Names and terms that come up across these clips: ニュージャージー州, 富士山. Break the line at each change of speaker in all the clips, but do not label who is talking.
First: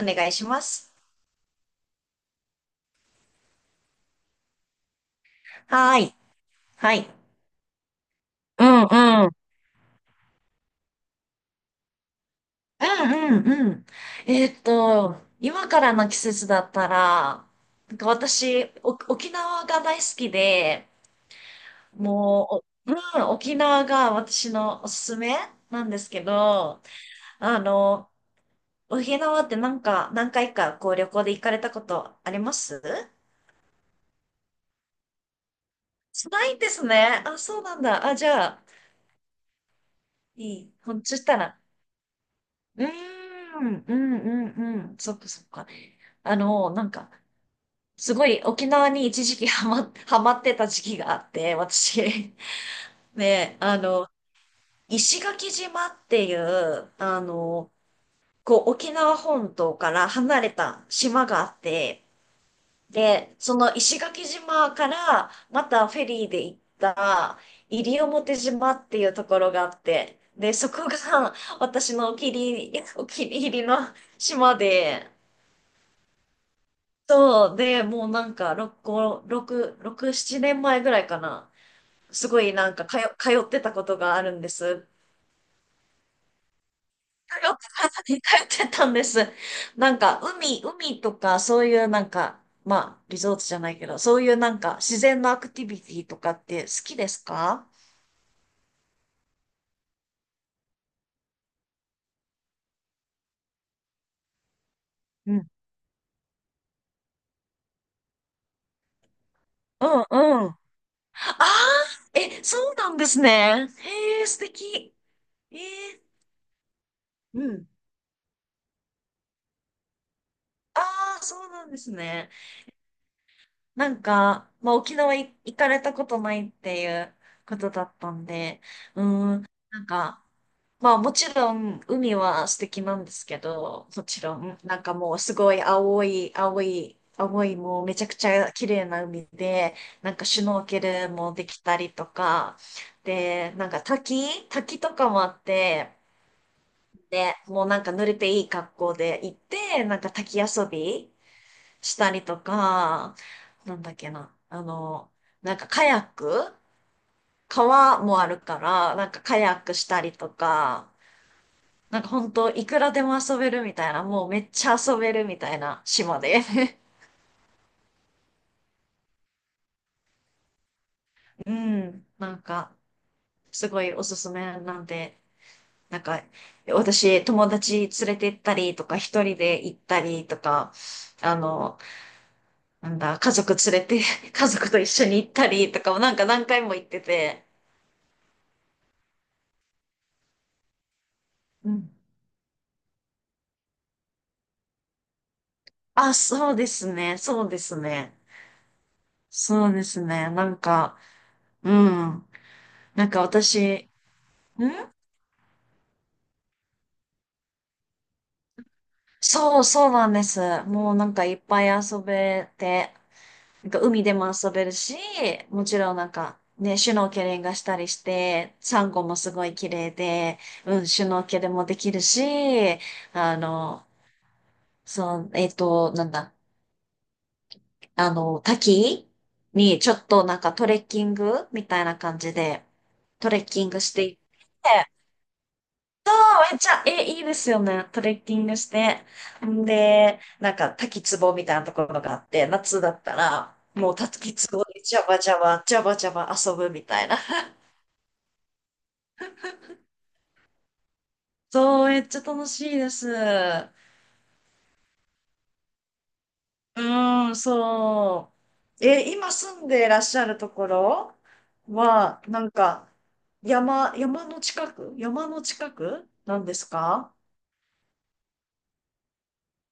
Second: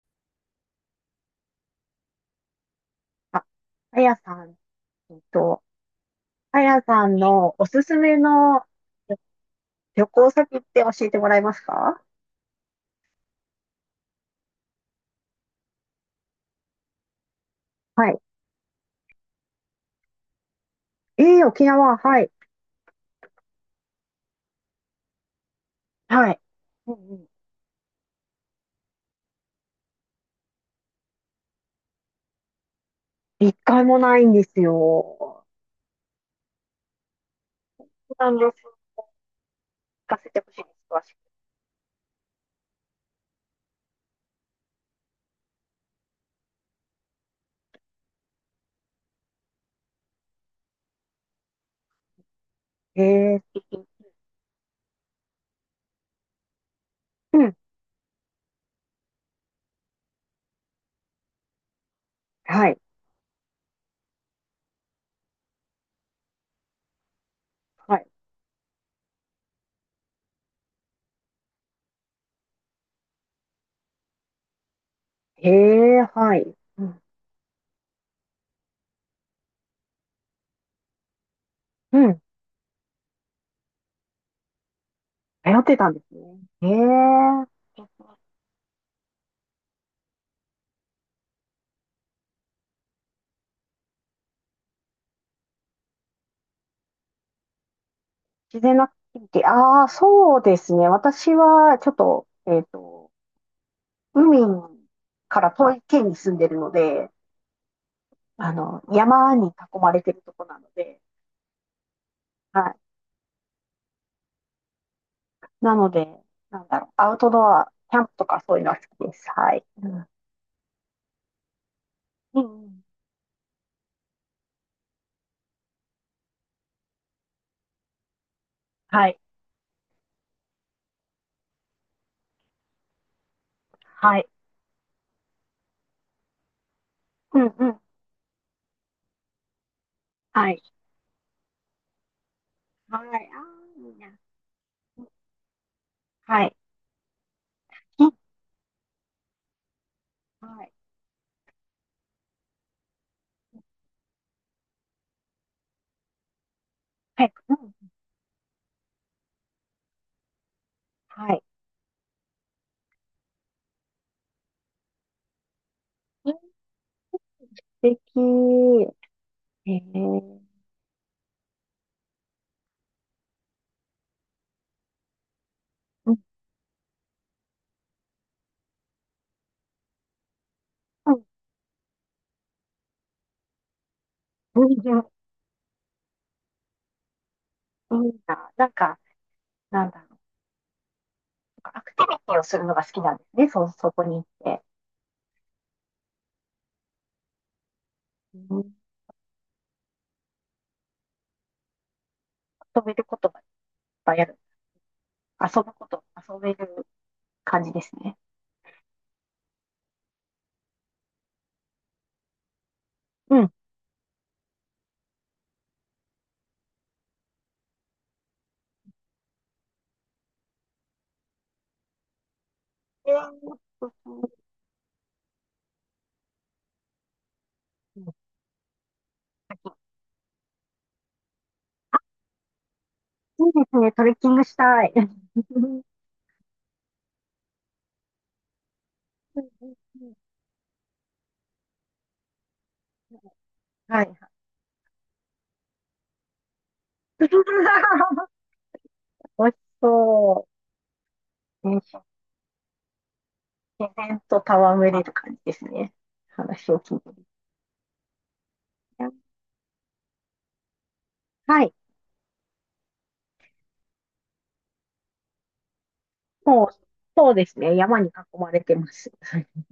お願いします。
あ、あやさん、えっと、
はーい。
あや
は
さ
い。
んのおすすめの
うん
旅
うん。
旅行先って教えてもらえますか？
うんうんうん。えーっと、今からの季節だったら、なんか
はい。
私、お沖縄が大好きで、
ええ、沖縄、はい。
もう、おうん、沖縄が私のおすすめなんですけ
はい。
ど、
うんうん。
あの、沖縄ってなんか、何回かこう旅行で行かれたことあります
一回もないんですよ。
ないんですね。あ、そうなんだ。
そ
あ、
う
じ
なんで
ゃ
す。
あ、
聞かせてほし
い
いで
い。
す、
ほん、
詳しく。
そしたら、うーん、うん、うん、うん。そっかそっか。あの、なんか、すごい沖縄に一時期 ハマってた時期があって、私。
ええ、
ね、
素
あ
敵。
の、石垣島っていう、あ
うん。
の、こう、沖縄本島から離れた島があって、
はい。
で、その石垣島からまたフェリーで行った
は
西
い。
表島っていうところがあって、で、そこが 私のお気に入り、お気に入りの島で、
ええ、はい。うん。
そう、で、もうなんか、6、5、6、6、7年前ぐらいかな。
うん。
すごいなんか、通ってたことがあるんです。
迷ってたんですね。ええ、
通ってたんです。なんか、海とか、そういうなんか、まあ、リゾートじゃないけど、そういうなんか、自然のアクティビティとかって好きですか？
自然なアクティビティ。ああ、そうですね。私は、ちょっと、海
う
か
ん。
ら遠い県に住んでるので、あの、山に囲
う
ま
ん
れてるとこ
うん。
な
あ
ので、
あ、え、
は
そう
い。
なんですね。へえ、素敵。えー、
なので、なんだろう、アウトド
うん。
ア、キャンプとかそういうのは好きです。はい。うん。
ああ、そうなんですね。
うんうん。
なんか、まあ、沖縄い行かれたことないっていうことだったんで、うー
はい。
ん、なんか、まあもちろん海は素敵なんですけど、も
は
ち
い。
ろん、なんかもうすごい青い、青い、
う
青
ん
い
うん。
もうめちゃくちゃ綺麗な海で、なんかシュ
は
ノ
い。
ーケルもできたりとか、
はい。あ
で、なん
あ、
か
いいな。
滝とかもあって、
はい。
で、もうなんか濡
金、
れていい格好で行って、なんか滝
は
遊
い。
び、したりとか、なんだっけな、あの、なんかカヤック、
はい。うん。
川もあるから、なんかカヤックしたりとか、
はい。
なんか本当いくらでも遊べるみたいな、もうめっちゃ遊べるみたいな島
金、
で。
素 敵。ええー、
うん、なんか、すごいおすすめなんで、なん
うん
か、私、友達連れて行ったりとか、一人で行ったりとか、
うん。
あの、なんだ、家族連れて、家
全
族と一
然
緒に行ったりとかもなんか何回も行ってて、
いいな。なんか、なんだろう。
う
ア
ん、
クティビティをするのが好きなんですね。そこに行って。
あ、そうですね。そうですね。
うん、
そうですね。なんか、うん。
遊べる
なん
こ
か
とがいっ
私、
ぱいある。
ん、
遊ぶこと、遊べる感じですね。
そう、そうなんです。もうなんかいっぱい遊べて、
うん。
なんか海でも遊べるし、もちろんなんかね、シュノーケリングしたりして、サンゴもすごい綺麗で、うん、シュノーケルもできるし、
えー、トレ
あの、
ッキング、
そう、なんだ。あの、滝にちょっとなんかトレッキングみたいな感じで、トレ
い
ッ
いで
キン
す
グ
ね。
し
ト
て
レ
い
ッ
っ
キングした
て、
い。うん。
あ、めっちゃ、え、いいですよね。トレッキングして。んで、なんか滝壺みたいなところがあって、夏だったら、もう
はい。
滝壺でジャバジャバ、ジャバジャバ遊ぶみたいな。
美味しそう。ね、
そう、めっちゃ楽しいです。
自然と戯れる感じですね。話を
う
聞いてる。
ーん、そう。え、今住んでいらっしゃるところ
はい。
は、なんか、山の山の近くなんで
もう、
すか？
そうですね。山に囲まれてます。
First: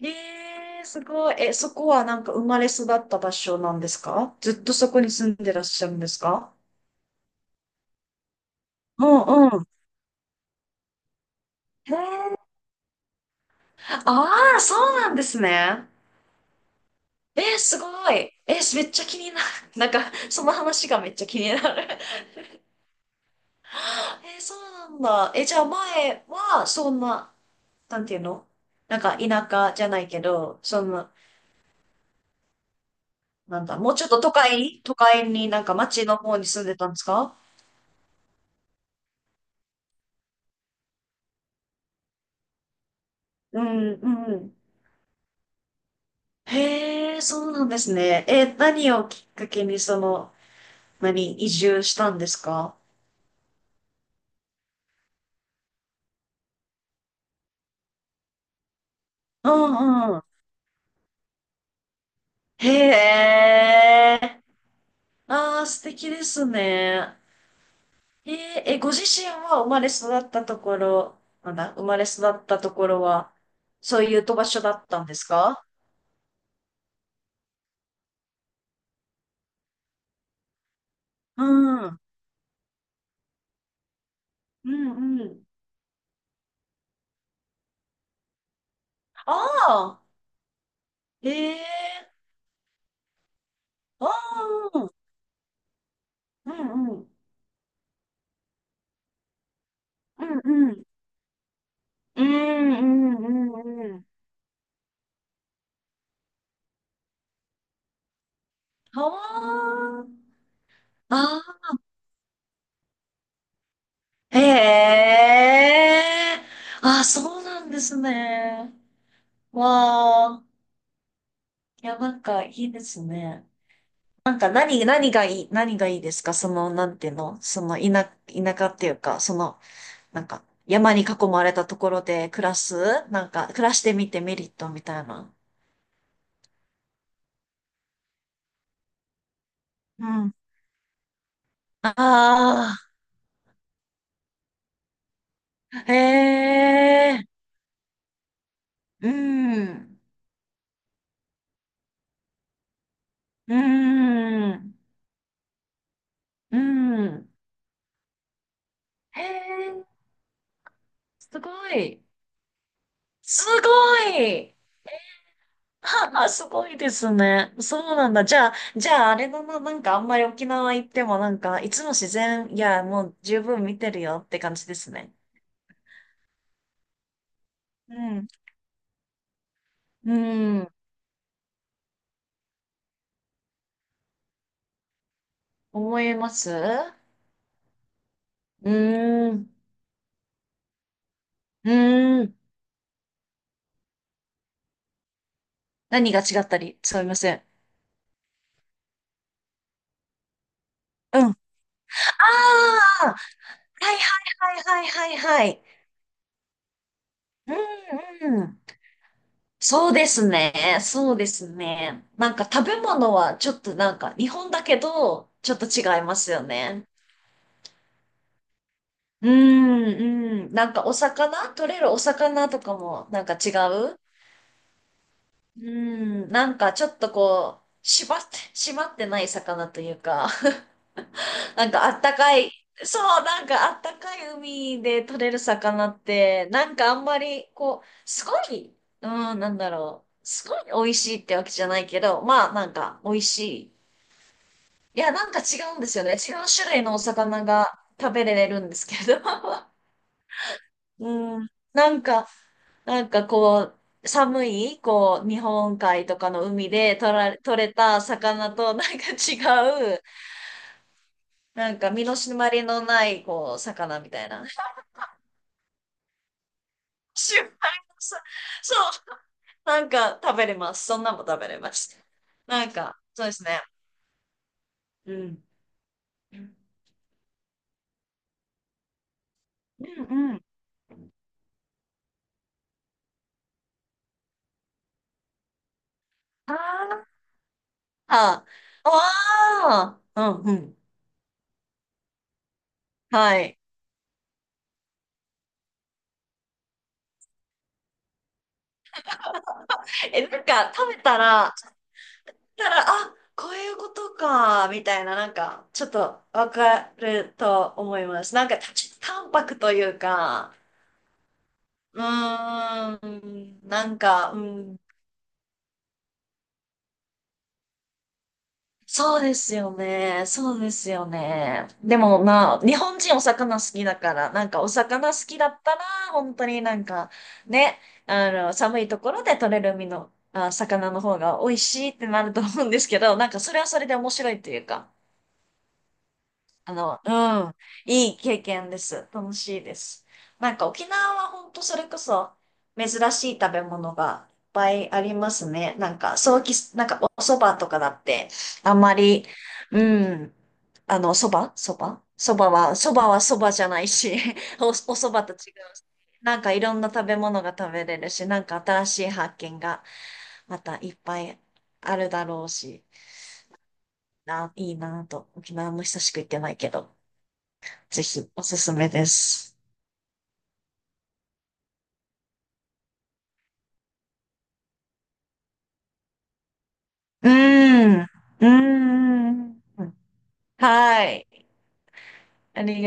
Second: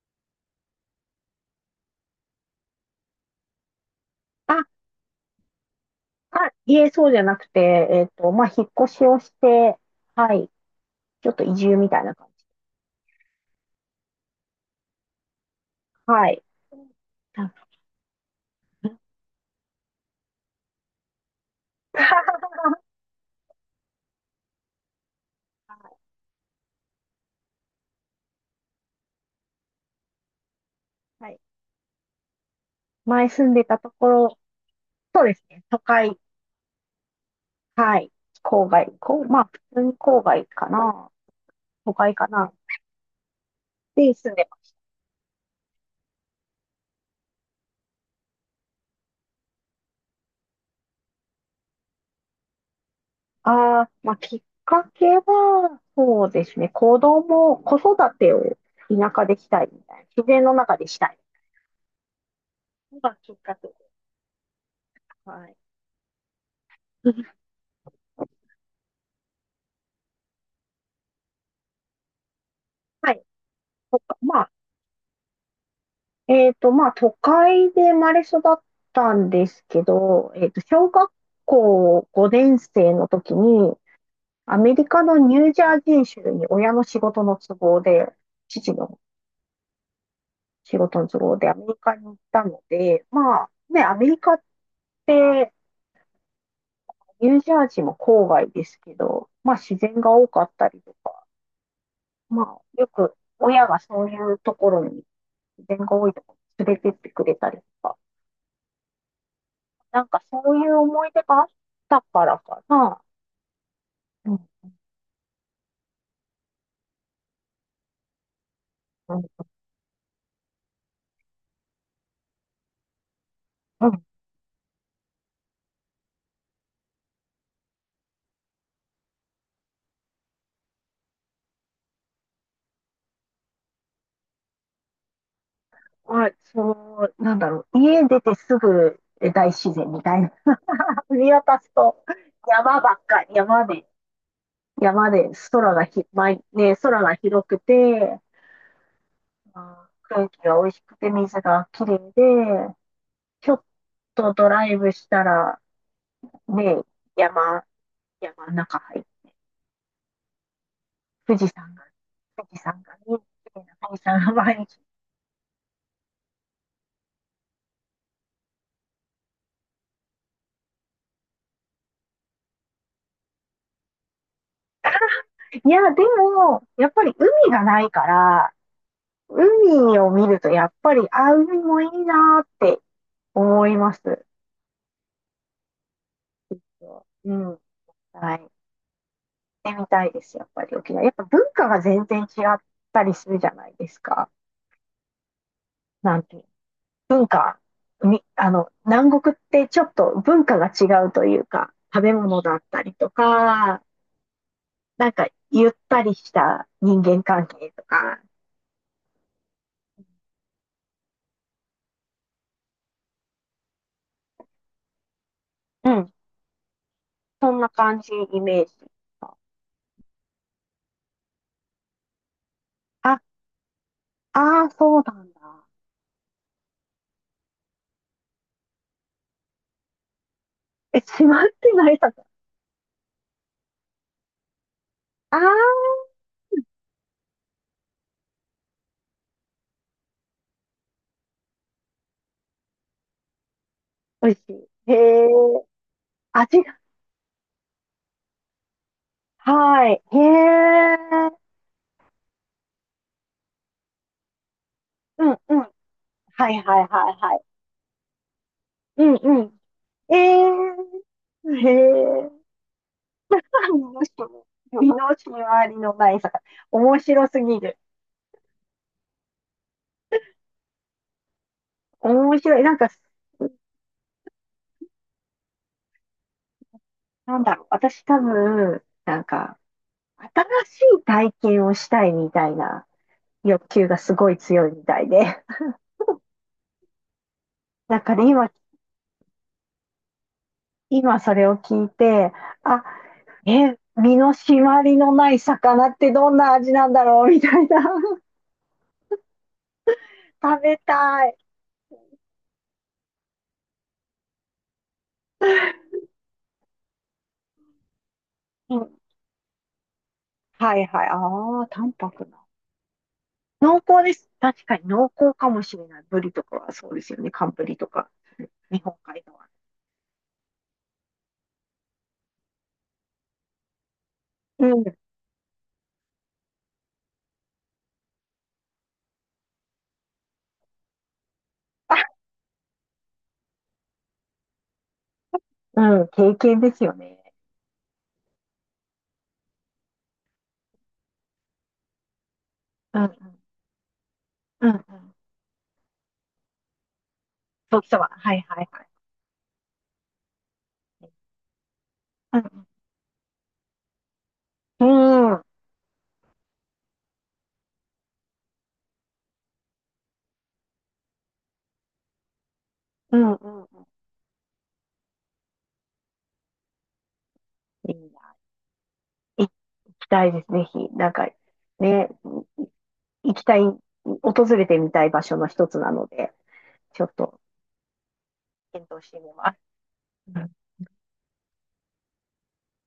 えー、すごい。え、そこはなんか生まれ育った場所なんですか？ず
あ、
っとそこに住んでらっしゃるんです
あ、
か？
いえ、そうじゃなくて、まあ、引っ越
う
しをし
んうん。
て、はい。ちょっと移住み
へえ、
たいな感じ。
ああ、そうなんですね。
はい。
えー、すごい。えー、めっちゃ気になる。なんか、その話がめっちゃ気になる。
は
えー、そうなんだ。え、じゃあ前は、そんな、なんていうの？なんか田舎じゃないけど、その、
い。前住ん
な
で
んだ、
た
も
と
うちょ
こ
っと
ろ、
都
そう
会
です
にな
ね。
んか
都
町の
会、
方に住んでたんですか？
はい。郊外、こう、まあ、普通に郊外かな。都会かな。
うん、
で、住ん
う
でま
ん。
す。
へえ、そうなんですね。え、何をきっかけにその、何、移住したんですか？
ああ、まあ、きっかけは、そうですね。子供、子育てを田舎でし
う
たいみたいな。
ん、うん。
自然の中でしたい。のがき
へ
っかけです。
え、
はい。
ああ、素敵ですね。へええ、ご自身は生まれ育ったところ、なんだ、生まれ育ったところ
はい。
は、
と
そうい
か、
うと
ま
場
あ、
所だったんですか？
まあ、都会で生まれ育ったんですけど、小学
うん。うん
校5年生の時に、ア
う
メリカのニ
ん。
ュージャージー州に親の仕事の都合で、父の
ああ、
仕事の都
え
合でアメリカに行
え、
ったので、まあね、アメ
あ
リカっ
あ、
て
うんうん。
ニュージャージーも郊外ですけど、まあ自然が
う
多
ん
かった
う
り
ん。
とか、
う
まあ
んう
よく
んう
親が
んう
そ
ん。
ういうところに自然が多いところに連れてってくれたりとか、
は
なんかそういう思い出が
あ。
あっ
あ
たからかな。う
あ、へ
ん
え。ああ、そうなんですね。
うん
わあ。いや、なんかいいですね。
うん。
なんか何がいいですか？その、なんていうの、その、田舎っていうか、その、なんか、山に囲まれたところで暮らす、なんか、暮らしてみてメリットみたいな。
まあ、そう、なんだろう。家出てすぐ大自然み
う
たいな、
ん。
見渡す
あ
と山
あ、
ばっかり、山で空が
へ
まいね、空が
え、
広くて、
う
まあ
ん、
ー空気が美味しくて水がきれいで、ちょ
う
っとドラ
ん、
イブしたら、
う
ね、
ん。
山、山の中入っ
へ
て、
え、
富
す
士
ご
山が、
い。
富士山がて、
す
綺麗な富
ご
士山が
い。
毎日。
はあ、すごいですね。そうなんだ。じゃあ、じゃあ、あれだな、なんかあんまり沖縄行ってもなんか、いつも自然、いや、もう十分見てるよって感じですね。
いや、でも、やっぱり海がない
う
か
ん。
ら、海を
う
見るとやっ
ん。
ぱり、あ、海もいいなーって思います。
思いますう、
うん。はい。
ーん。
ってみたいです、やっぱり沖縄。やっぱ文化
う
が全然
ー
違
ん。
ったりするじゃないですか。
何
な
が
んてい
違
う。
ったり、すみま
文
せん。
化、み、あの、南国ってちょっと文化が違う
う
と
ん。あ
いうか、食べ物だったりと
あ、
か、
はいはいはい
な
は
ん
い
か
はいはい。
ゆったりした人間関係とか、
うんうん。そうですね。そうですね。なんか食べ物はちょっとなんか日本だけど、ちょっと
う
違い
ん、
ますよね。
そんな感じ、イメージ。
うーん、うん。なんかお魚、取れるお魚とかも
あ、
なんか違う、
ああ、そうなん
う
だ。
ーん、なんかちょっとこう、縛って、締まってない魚というか、
え、閉まっ
なん
て
か
な
あ
い
っ
さ。
たかい、そう、なんかあったかい海で取れ
あ
る
あ、
魚って、なんかあんまりこう、すごい、うん、なんだろう、すごい美味しいってわけじゃないけど、まあなんか美味しい。
美味しい。へ
いや、な
え、
んか違うんですよね。違う
味
種
が、
類のお魚が食べれるんですけど。
はい。へえ、
うん、なんか、なんかこう、寒い、こ
う
う、
ん、
日
うん。
本海とかの
はい、はい、
海
はい、
で
はい。
取れた魚となん
う
か
んうん。
違う、
えー、へ
なんか身の締
え、
まりのない、こう、
何
魚
の
みた
人
い
も
な。
身の回りのない魚。面白
シ
す
ュッ、
ぎる。
さ、そう、なんか食べれます。そんなんも食べれます。
面白い。
なん
なんか、
か、そうですね。うん。うん
なんだろう。私多分、なんか、
うん。
新しい体験をしたいみたいな欲求がすごい強いみたいで。
あ
なんかね、
あ、ああ、うんうん。
今それを聞いて、あ、
はい。
え、身の締まりのない魚ってどんな味なんだろうみたいな。
え、なん
食
か
べ
食べた
たい。
ら、たら、あ、こういうことか、みたいな、なんか、ちょっとわかると思います。なんか、
う
ちょっ
ん、
と淡白というか、
はいはい。ああ、淡
う
白な。
ーん、
濃
なん
厚です。
か、う
確か
ん、
に濃厚かもしれない。ブリとかはそうですよね。寒ブリとか、日本
そ
海
うで
側。
すよね。そうですよね。でも、まあ、日本人お魚好きだから、なんか
う
お
ん。
魚好きだったら、本当になんか、ね、あの、寒いところで取れる海の、あ、魚の方が美味しいって
あ、
なると思うんですけど、なんかそれはそれで面白いというか。
うん、経験で
あ
すよ
の、
ね。
うん、いい経験です。楽しいです。なんか沖縄は本当それこそ珍
うん、う
しい食べ物がいっ
ん、
ぱ
うん、う
いあ
ん。
りますね。なんか、早期なんかお蕎麦と
そ
か
う
だ
そう、
っ
は
て、
いはい
あん
はい。
まり、うん、あの、蕎麦は、蕎麦じゃないし、お、お
う
蕎麦
ん、うん、
と
う
違う
ん、
し。なんかいろんな食べ物が食べれるし、なんか新しい発見がまたいっぱいあるだろうし、
うん。うん、
な、いいなぁと、沖縄も久しく行ってないけど。
い
ぜ
い
ひ
な。
おすすめで
行
す。
きたいです、ぜひ。なんか、ね、行きたい、訪れてみたい場所の一つなので、ちょっ
う
と
ーん。うー
検討してみます。
ん。はい。あり